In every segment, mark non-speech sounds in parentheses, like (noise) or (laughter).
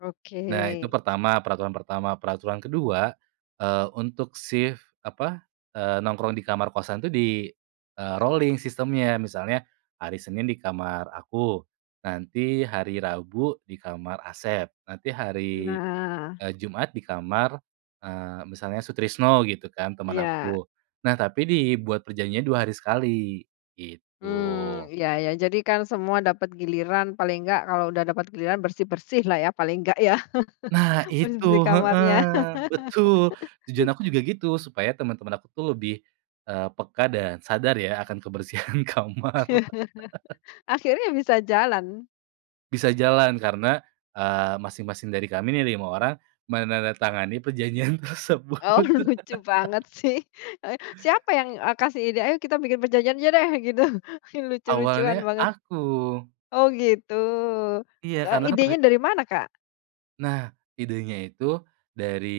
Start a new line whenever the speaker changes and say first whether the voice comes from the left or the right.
left: Oke.
right: Nah itu pertama, peraturan pertama. Peraturan kedua, eee, untuk sif apa, eee, nongkrong di kamar kosan itu di, eee, rolling sistemnya. Misalnya hari Senin di kamar aku, nanti hari Rabu di kamar Asep nanti hari,
left: Nah.
right: eee, Jumat di kamar, eee, misalnya Sutrisno gitu kan teman
left: Iya.
right: aku. Nah, tapi dibuat perjanjiannya 2 hari sekali
left: Mmm,
right: gitu.
left: iya iya, jadi kan semua dapat giliran paling enggak kalau udah dapat giliran bersih-bersih lah ya paling enggak ya
right: Nah
left: (chuckles)
right: itu,
left: bersih-bersih
right: heeh,
left: kamarnya.
right: betul.
left: (laughs)
right: Tujuan aku juga gitu supaya teman-teman aku tuh lebih, eee, peka dan sadar ya akan kebersihan kamar. (chuckles)
left: (chuckles) Akhirnya bisa jalan.
right: Bisa jalan karena, eee, masing-masing dari kami ini ada 5 orang menandatangani perjanjian tersebut.
left: Oh lucu banget
right: (laughs)
left: sih, eh, siapa yang, eee, kasih ide, "Ayo kita bikin perjanjian aja deh," gitu lucu-lucuan
right: Awalnya,
left: banget.
right: aku.
left: Oh gitu,
right: Iya
left: eee,
right: karena kan terj
left: idenya dari mana, Kak?
right: Nah, idenya itu dari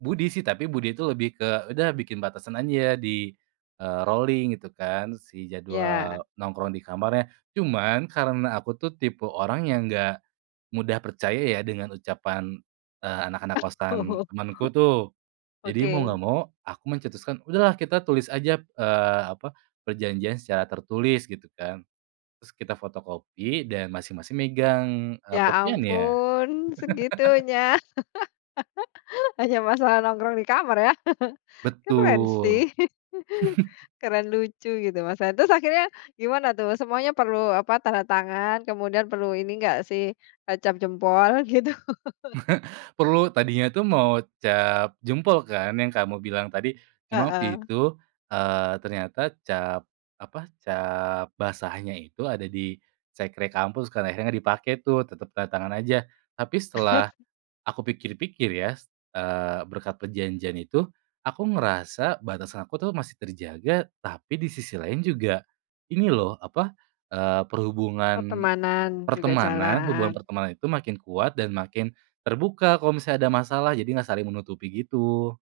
right: Budi sih, tapi Budi itu lebih ke, "Udah bikin batasan aja di, eee, rolling," gitu kan, si
left: Ya.
right: jadwal nongkrong di kamarnya cuman, karena aku tuh tipe orang yang enggak mudah percaya ya dengan ucapan, eee, anak-anak kosan
left: (chuckles)
right: temenku tuh. Jadi mau nggak
left: Oke.
right: mau aku mencetuskan, "Udahlah kita tulis aja eee, apa, perjanjian secara tertulis," gitu kan, terus kita fotokopi dan masing-masing megang, eee,
left: Ya
right: kopiannya.
left: ampun,
right: (chuckles)
left: segitunya (laughs) hanya masalah nongkrong di kamar ya, (chuckles) keren
right: Betul.
left: sih, (chuckles)
right: (chuckles)
left: keren lucu gitu, Masnya. Terus akhirnya gimana tuh semuanya perlu apa tanda tangan kemudian perlu ini enggak sih, eee, cap jempol gitu? (chuckles)
right: (chuckles) Perlu, tadinya tuh mau cap jempol kan yang kamu bilang tadi, cuma waktu
left: Heeh.
right: itu, eee, ternyata cap apa, cap basahnya itu ada di sekre kampus kan, akhirnya nggak dipakai tuh tetep tanda tangan aja. Tapi setelah
left: (chuckles)
right: aku pikir-pikir ya, eee, berkat perjanjian itu, aku ngerasa batasan aku tuh masih terjaga tapi di sisi lain juga ini loh apa, eee, perhubungan
left: Pertemanan juga
right: pertemanan hubungan
left: jalan.
right: pertemanan itu makin kuat dan makin terbuka kalau misalnya ada masalah jadi gak saling menutupi gitu.